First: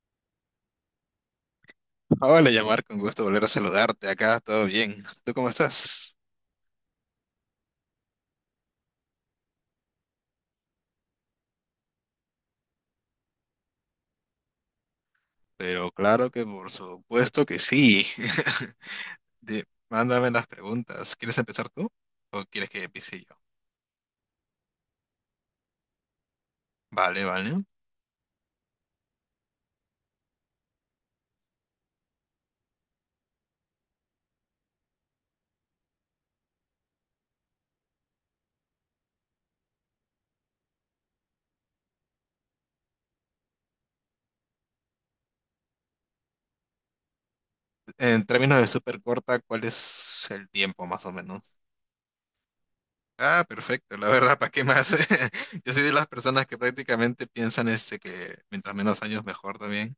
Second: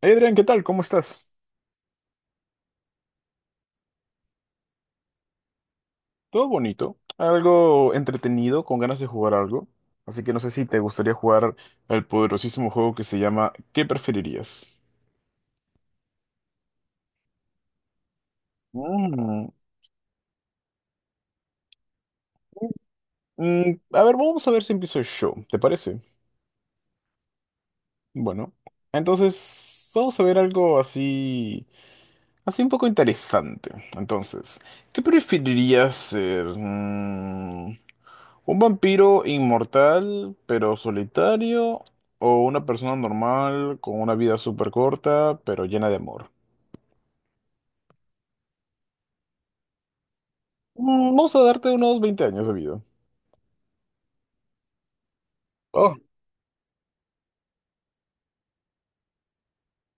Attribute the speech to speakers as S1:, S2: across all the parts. S1: Hey, Adrián, ¿qué tal? ¿Cómo estás?
S2: Hola, llamar, con gusto volver a saludarte acá, todo bien. ¿Tú cómo estás?
S1: Todo bonito, algo entretenido, con ganas de jugar algo. Así que no sé si te gustaría jugar el poderosísimo juego que se llama ¿Qué preferirías?
S2: Pero claro que por supuesto que sí.
S1: Mm,
S2: Di- Mándame las preguntas. ¿Quieres empezar tú o quieres que empiece yo?
S1: a ver, vamos a ver si empiezo yo, ¿te parece?
S2: Vale, vale.
S1: Bueno, entonces vamos a ver algo así, así un poco interesante. Entonces, ¿qué preferirías ser? ¿Un vampiro inmortal pero solitario o una persona normal con una vida súper corta pero llena de amor?
S2: En términos de súper corta, ¿cuál es el tiempo más o
S1: Vamos a
S2: menos?
S1: darte unos 20 años de vida.
S2: Ah, perfecto, la verdad, ¿para qué más? Yo soy de
S1: Oh,
S2: las personas que prácticamente piensan este que mientras menos años mejor también.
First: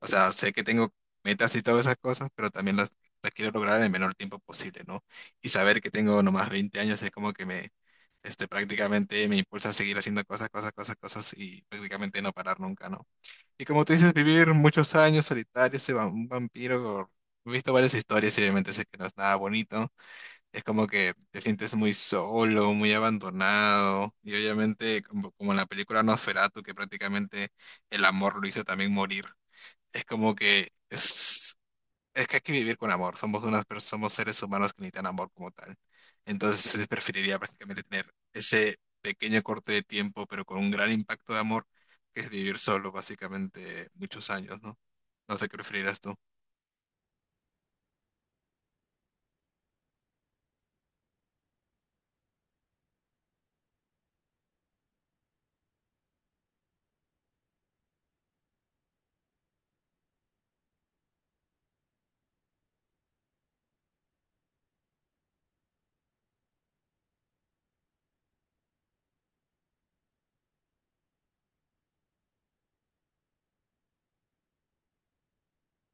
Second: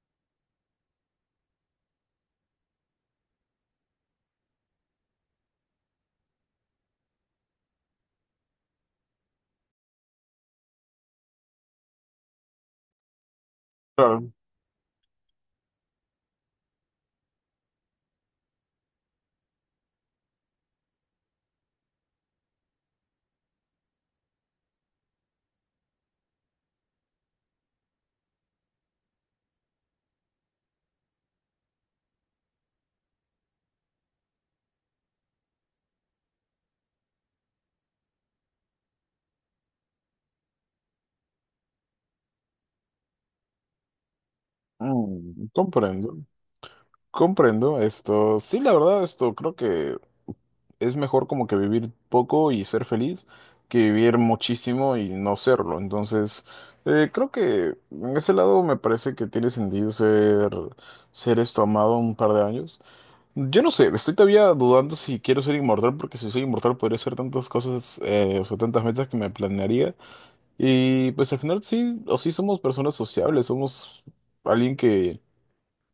S2: O sea, sé que tengo metas y todas esas cosas, pero también las quiero lograr en el menor tiempo posible, ¿no? Y saber que tengo nomás 20 años es como que este, prácticamente me impulsa a seguir haciendo cosas, cosas, cosas, cosas y prácticamente no parar nunca, ¿no? Y como tú dices,
S1: claro.
S2: vivir muchos años solitario, un vampiro, he visto varias historias y obviamente sé que no es nada bonito, es como que te sientes muy solo, muy abandonado. Y obviamente, como en la película Nosferatu, que prácticamente el amor lo hizo también morir. Es como que es que hay que vivir con amor. Somos somos seres humanos que necesitan amor como tal. Entonces, preferiría prácticamente tener ese pequeño corte de tiempo, pero con un gran impacto de amor, que es vivir solo, básicamente, muchos años, ¿no? No sé qué preferirías tú.
S1: Comprendo, esto. Sí, la verdad, esto creo que es mejor como que vivir poco y ser feliz que vivir muchísimo y no serlo. Entonces, creo que en ese lado me parece que tiene sentido ser, esto amado un par de años. Yo no sé, estoy todavía dudando si quiero ser inmortal, porque si soy inmortal podría hacer tantas cosas, o sea, tantas metas que me planearía. Y pues al final sí, o sí somos personas sociables, somos alguien que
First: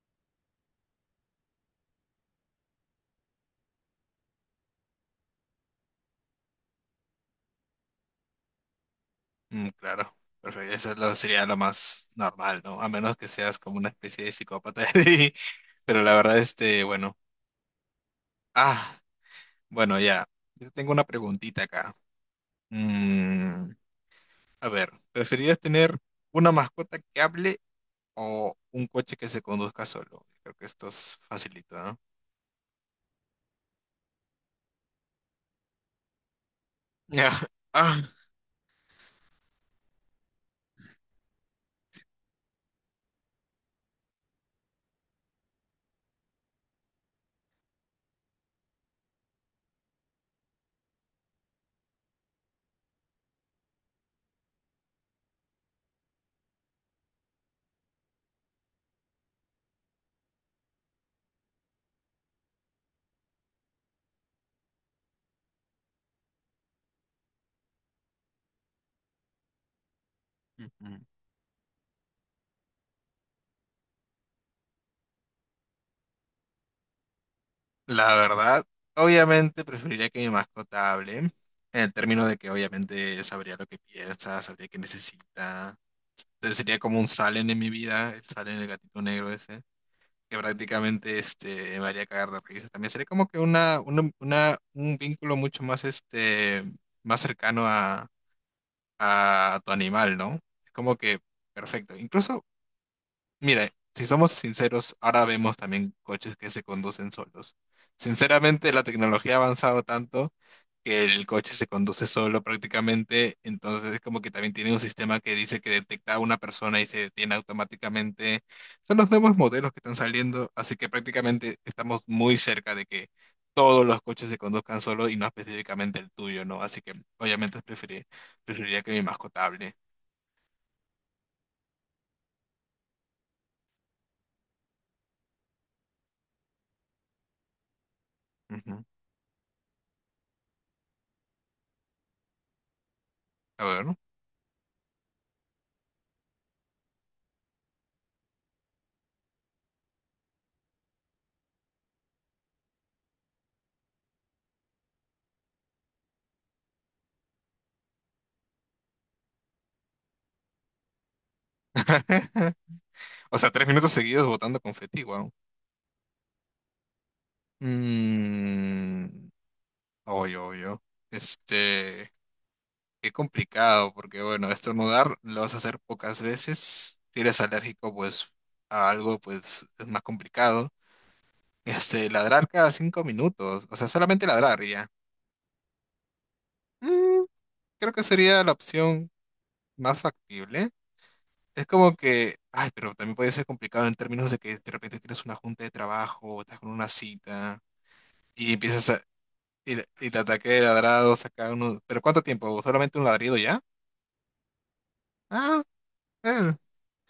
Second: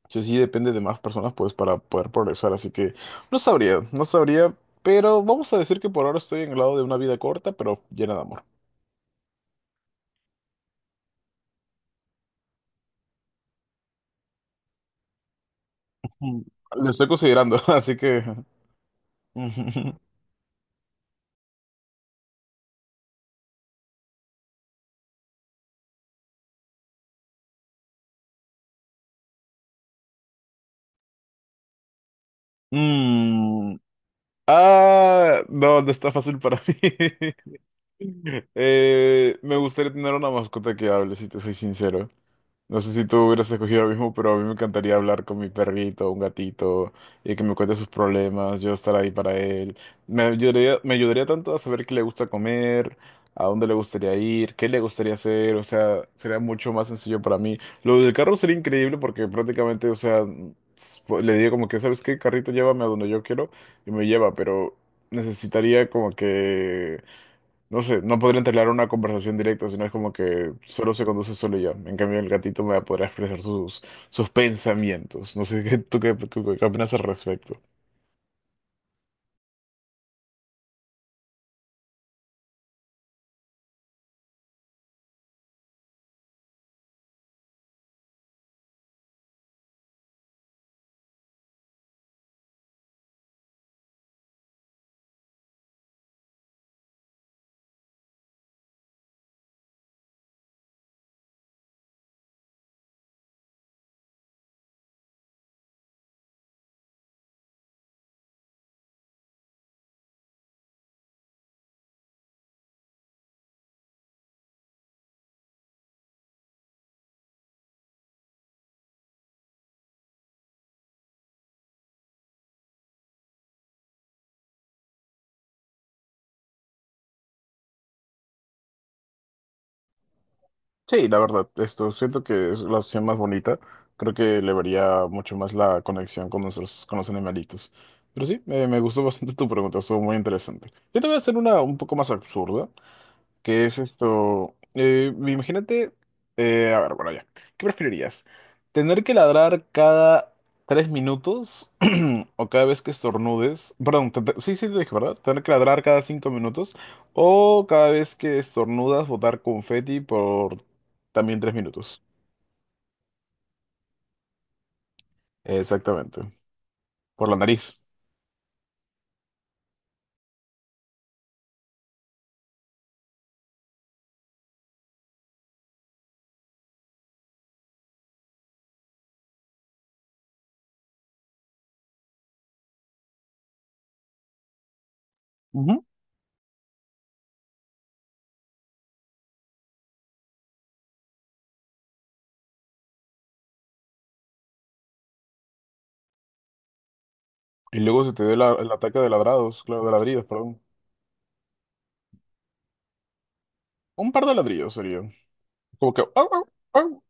S1: sí, sí depende de más personas pues para poder progresar, así que no sabría, pero vamos a decir que por ahora estoy en el lado de una vida corta, pero llena de amor.
S2: Mm, claro, perfecto. Eso es sería lo más normal, ¿no? A menos que seas como una especie de psicópata. Pero la verdad,
S1: Mm,
S2: este,
S1: Lo estoy
S2: bueno.
S1: considerando, así que...
S2: Ah, bueno, ya. Yo tengo una preguntita acá. Mm, a ver, ¿preferirías tener una mascota que hable o un coche que se conduzca solo? Creo que esto es facilito, ¿no?
S1: Mm, ah, no, no está fácil para mí.
S2: Ya. Ah,
S1: Me gustaría tener una mascota que hable, si te soy sincero. No sé si tú hubieras escogido lo mismo, pero a mí me encantaría hablar con mi perrito, un gatito, y que me cuente sus problemas, yo estar ahí para él. Me ayudaría, tanto a saber qué le gusta comer, a dónde le gustaría ir, qué le gustaría hacer, o sea, sería mucho más sencillo para mí. Lo del carro sería increíble porque prácticamente, o sea, pues, le diría como que, ¿sabes qué? Carrito, llévame a donde yo quiero y me lleva, pero necesitaría como que... No sé, no podría entablar una conversación directa, sino es como que solo
S2: ujú,
S1: se conduce solo y ya. En cambio, el gatito me va a poder expresar sus, pensamientos. No sé, ¿Tú qué opinas al respecto?
S2: la verdad, obviamente preferiría que mi mascota hable, en el término de que obviamente sabría lo que piensa, sabría qué necesita. Entonces sería como un Salen en mi vida, el Salen, el gatito negro ese, que prácticamente este, me haría cagar de risa. También sería como que un vínculo mucho más, este, más cercano a tu animal, ¿no? Es como que perfecto. Incluso mira, si somos sinceros, ahora vemos también coches que se conducen solos. Sinceramente, la tecnología ha avanzado tanto que el coche se conduce solo prácticamente, entonces es como que también tiene un sistema que dice que detecta a una persona y se detiene automáticamente. Son los nuevos modelos que están saliendo, así que prácticamente estamos muy cerca de que todos los coches se conduzcan solo y no específicamente el tuyo, ¿no? Así que obviamente preferiría que mi mascota hable.
S1: Sí, la verdad, esto siento que es la opción más bonita. Creo que le vería mucho más la conexión con nuestros, con los animalitos. Pero sí, me
S2: Ujú.
S1: gustó bastante tu pregunta, estuvo muy interesante. Yo te voy a hacer una un poco más absurda.
S2: A
S1: ¿Qué es
S2: ver, ¿no?
S1: esto? Imagínate, a ver, bueno, ya. ¿Qué preferirías? ¿Tener que ladrar cada 3 minutos o cada vez que estornudes? Perdón, sí, sí, te dije, ¿verdad? ¿Tener que ladrar cada 5 minutos o cada vez que estornudas botar confeti por también 3 minutos?
S2: O sea, 3 minutos seguidos botando confeti, wow.
S1: Exactamente, por la nariz.
S2: Mmm. Obvio, obvio. Este, qué complicado, porque bueno, estornudar lo vas a hacer pocas veces. Si eres alérgico, pues, a algo, pues, es más complicado. Este, ladrar cada 5 minutos. O sea, solamente ladrar y ya.
S1: Ujú.
S2: Mm, creo que sería la opción más factible. Es como que, ay, pero también puede ser complicado en términos de que de repente tienes una junta de trabajo, estás con una cita
S1: Y luego se te dé
S2: y
S1: el
S2: empiezas
S1: ataque
S2: a,
S1: de ladrados,
S2: y,
S1: claro,
S2: le-
S1: de
S2: y le
S1: ladridos,
S2: ataqué
S1: perdón.
S2: de ladrados acá uno. ¿Pero cuánto tiempo? ¿Solamente un ladrido ya?
S1: Un par de ladrillos sería.
S2: Ah,
S1: Como que... "Au, au,
S2: eh,
S1: au".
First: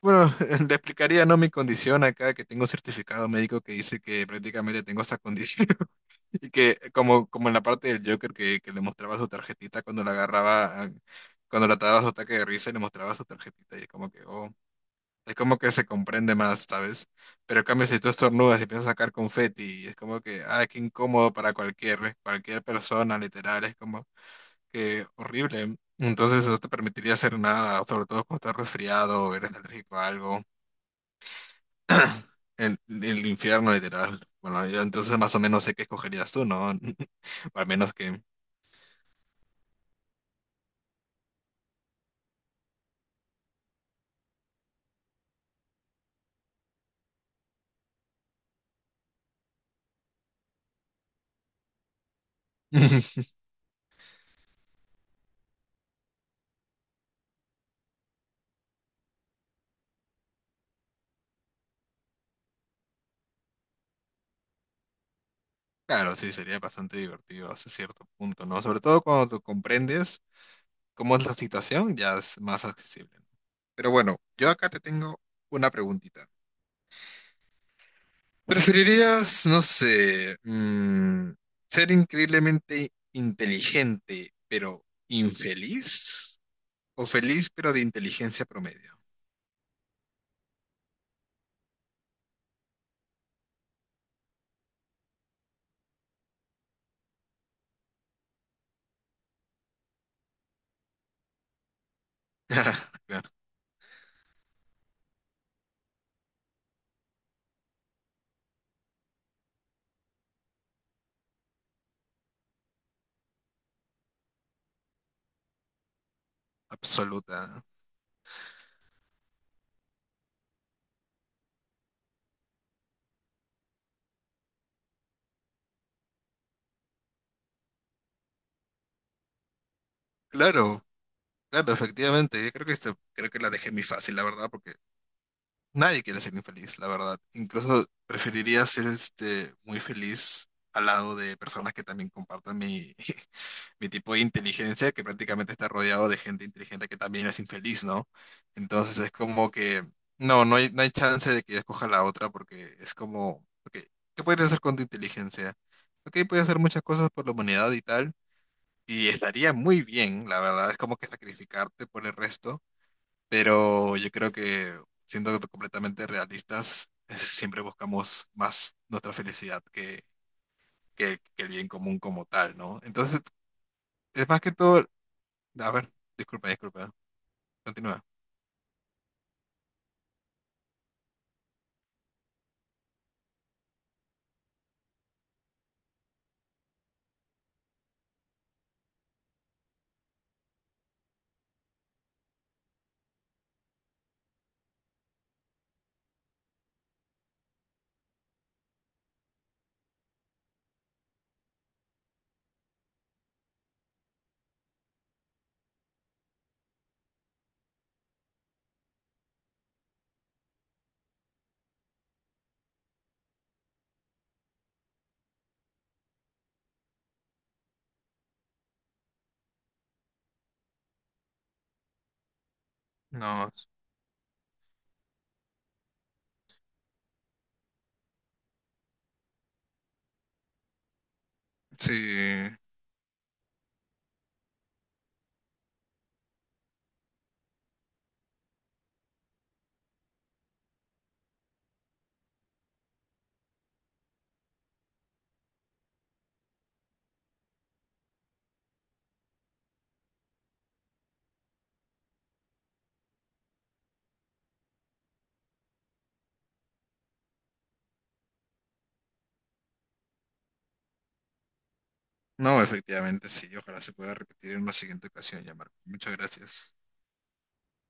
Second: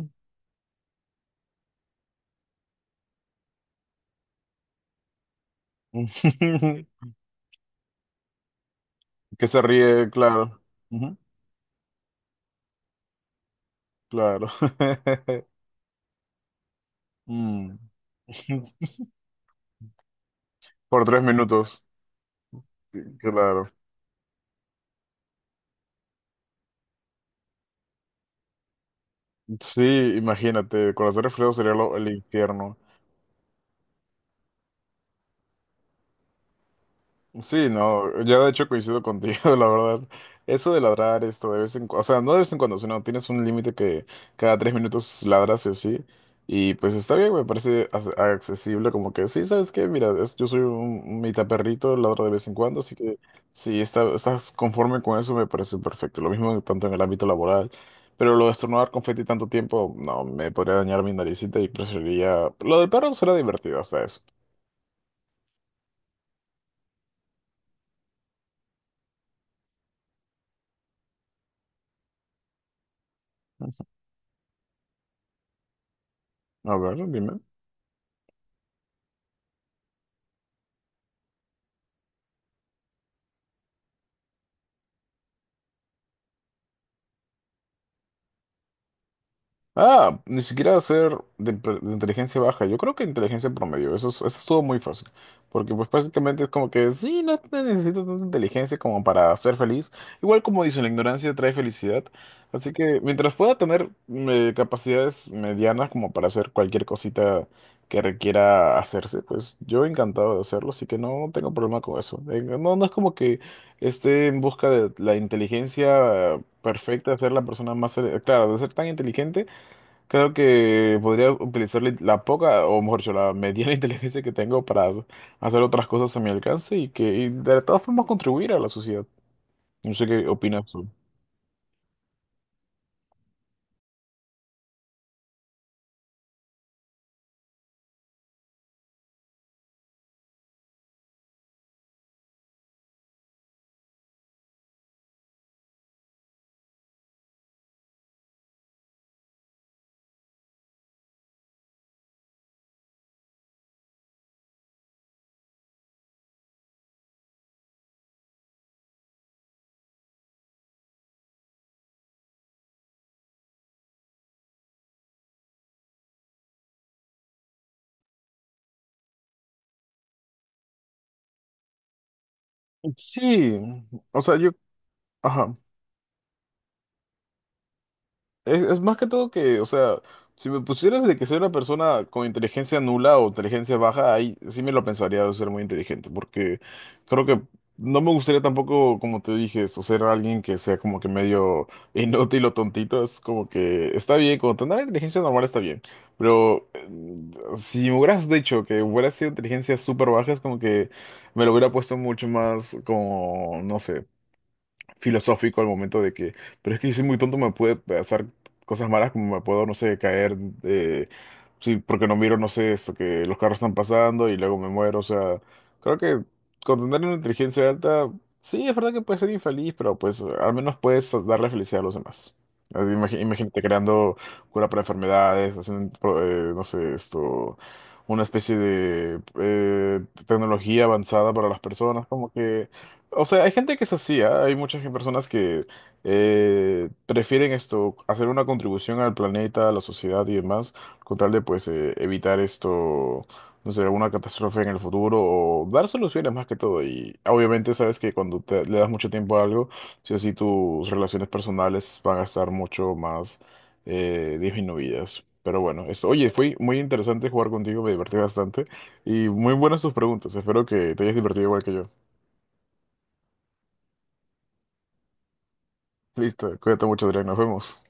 S2: bueno, le explicaría, ¿no? Mi condición acá, que tengo un certificado médico que dice que prácticamente tengo esta condición. Y que como, como en la parte del Joker que le mostraba su
S1: Que se
S2: tarjetita cuando
S1: ríe,
S2: la
S1: claro.
S2: agarraba, ah,
S1: Ujú,
S2: cuando le ataba su ataque de risa y le mostraba su tarjetita. Y es como que,
S1: claro.
S2: oh, es como que se comprende más, ¿sabes? Pero en
S1: Mm.
S2: cambio, si tú estornudas y empiezas a sacar confeti, es como que, ah, qué
S1: Por tres
S2: incómodo para
S1: minutos.
S2: cualquier, cualquier
S1: Sí,
S2: persona, literal.
S1: claro.
S2: Es como... que horrible. Entonces no te permitiría hacer nada, sobre todo cuando estás resfriado o eres alérgico a
S1: Sí,
S2: algo.
S1: imagínate, con hacer frío sería el infierno.
S2: El infierno, literal. Bueno, yo entonces más o menos sé qué escogerías tú, ¿no? O al
S1: Sí,
S2: menos
S1: no,
S2: que...
S1: yo de hecho coincido contigo, la verdad. Eso de ladrar esto de vez en cuando, o sea, no de vez en cuando, sino tienes un límite que cada 3 minutos ladras sí o sí. Y pues está bien, me parece accesible, como que sí, ¿sabes qué? Mira, yo soy un mitad perrito, ladro de vez en cuando, así que si estás conforme con eso, me parece perfecto. Lo mismo tanto en el ámbito laboral, pero lo de estornudar confeti tanto tiempo, no, me podría dañar mi naricita y preferiría... Lo del perro suena divertido hasta eso.
S2: Claro, sí, sería bastante divertido hasta cierto punto, ¿no? Sobre todo cuando tú comprendes cómo es la situación, ya es más accesible, ¿no? Pero bueno, yo acá te tengo una preguntita.
S1: A ver, dime.
S2: ¿Preferirías, no sé, mm, ser increíblemente inteligente pero infeliz? ¿O feliz pero de inteligencia promedio?
S1: Ah, ni siquiera hacer de, de inteligencia baja. Yo creo que inteligencia promedio. Eso, eso estuvo muy fácil. Porque pues prácticamente es como que sí, no te necesitas tanta inteligencia como para ser feliz. Igual como dicen, la ignorancia trae felicidad. Así que
S2: Claro,
S1: mientras pueda tener capacidades medianas como para hacer cualquier cosita que requiera hacerse, pues yo encantado de hacerlo. Así que no tengo problema con eso. No, no es como que esté en busca de la inteligencia perfecta, de ser la
S2: absoluta.
S1: persona más... claro, de ser tan inteligente. Creo que podría utilizar la poca, o mejor dicho, la mediana inteligencia que tengo para hacer otras cosas a mi alcance y de todas formas contribuir a la sociedad. No sé qué opinas
S2: Claro,
S1: tú.
S2: claro, efectivamente. Yo creo que esta, creo que la dejé muy fácil, la verdad, porque nadie quiere ser infeliz, la verdad. Incluso preferiría ser este muy feliz al lado de personas que también compartan mi, mi tipo de inteligencia, que prácticamente está rodeado de gente inteligente que también es infeliz, ¿no? Entonces es como que, no, no hay chance de que yo escoja la otra porque es como, ok, ¿qué podrías hacer con tu inteligencia? Ok, puedes hacer muchas cosas por la humanidad y tal, y estaría muy bien, la verdad, es como que sacrificarte por el resto, pero yo creo que siendo completamente realistas, siempre buscamos más nuestra felicidad que el bien común como tal, ¿no? Entonces,
S1: Sí, o
S2: es
S1: sea,
S2: más
S1: yo,
S2: que todo
S1: ajá.
S2: a ver, disculpa, disculpa. Continúa.
S1: Es más que todo que, o sea, si me pusieras de que soy una persona con inteligencia nula o inteligencia baja, ahí sí me lo pensaría de ser muy inteligente, porque creo que no me gustaría tampoco, como te dije, esto, ser alguien que sea como que medio inútil o tontito. Es como que está bien, con tener inteligencia normal está bien, pero si me hubieras dicho que hubiera sido inteligencia súper baja, es como que me lo hubiera puesto mucho más como, no sé filosófico al momento de que, pero es que si soy muy tonto me puede pasar cosas malas como me puedo, no sé, caer, eh, sí, porque no miro, no sé, eso, que los carros están pasando y luego me muero, o sea, creo que con tener una inteligencia alta, sí, es verdad que puede ser infeliz, pero pues al menos puedes darle felicidad a los demás. Así,
S2: No,
S1: imagínate creando cura para enfermedades, haciendo, no sé, esto, una especie de tecnología avanzada para las
S2: sí.
S1: personas, como que... O sea, hay gente que es así, ¿ah? Hay muchas personas que prefieren esto, hacer una contribución al planeta, a la sociedad y demás, con tal de pues evitar esto, no sé, alguna catástrofe en el futuro o dar soluciones más que todo. Y obviamente sabes que cuando le das mucho tiempo a algo, sí o sí tus relaciones personales van a estar mucho más disminuidas. Pero bueno, esto, oye, fue muy interesante jugar contigo, me divertí bastante y muy buenas tus preguntas. Espero que te hayas divertido igual que yo.
S2: No, efectivamente, sí. Ojalá se pueda repetir en una siguiente ocasión, ya, Marco. Muchas
S1: Listo,
S2: gracias.
S1: cuídate mucho, Adrián, nos vemos.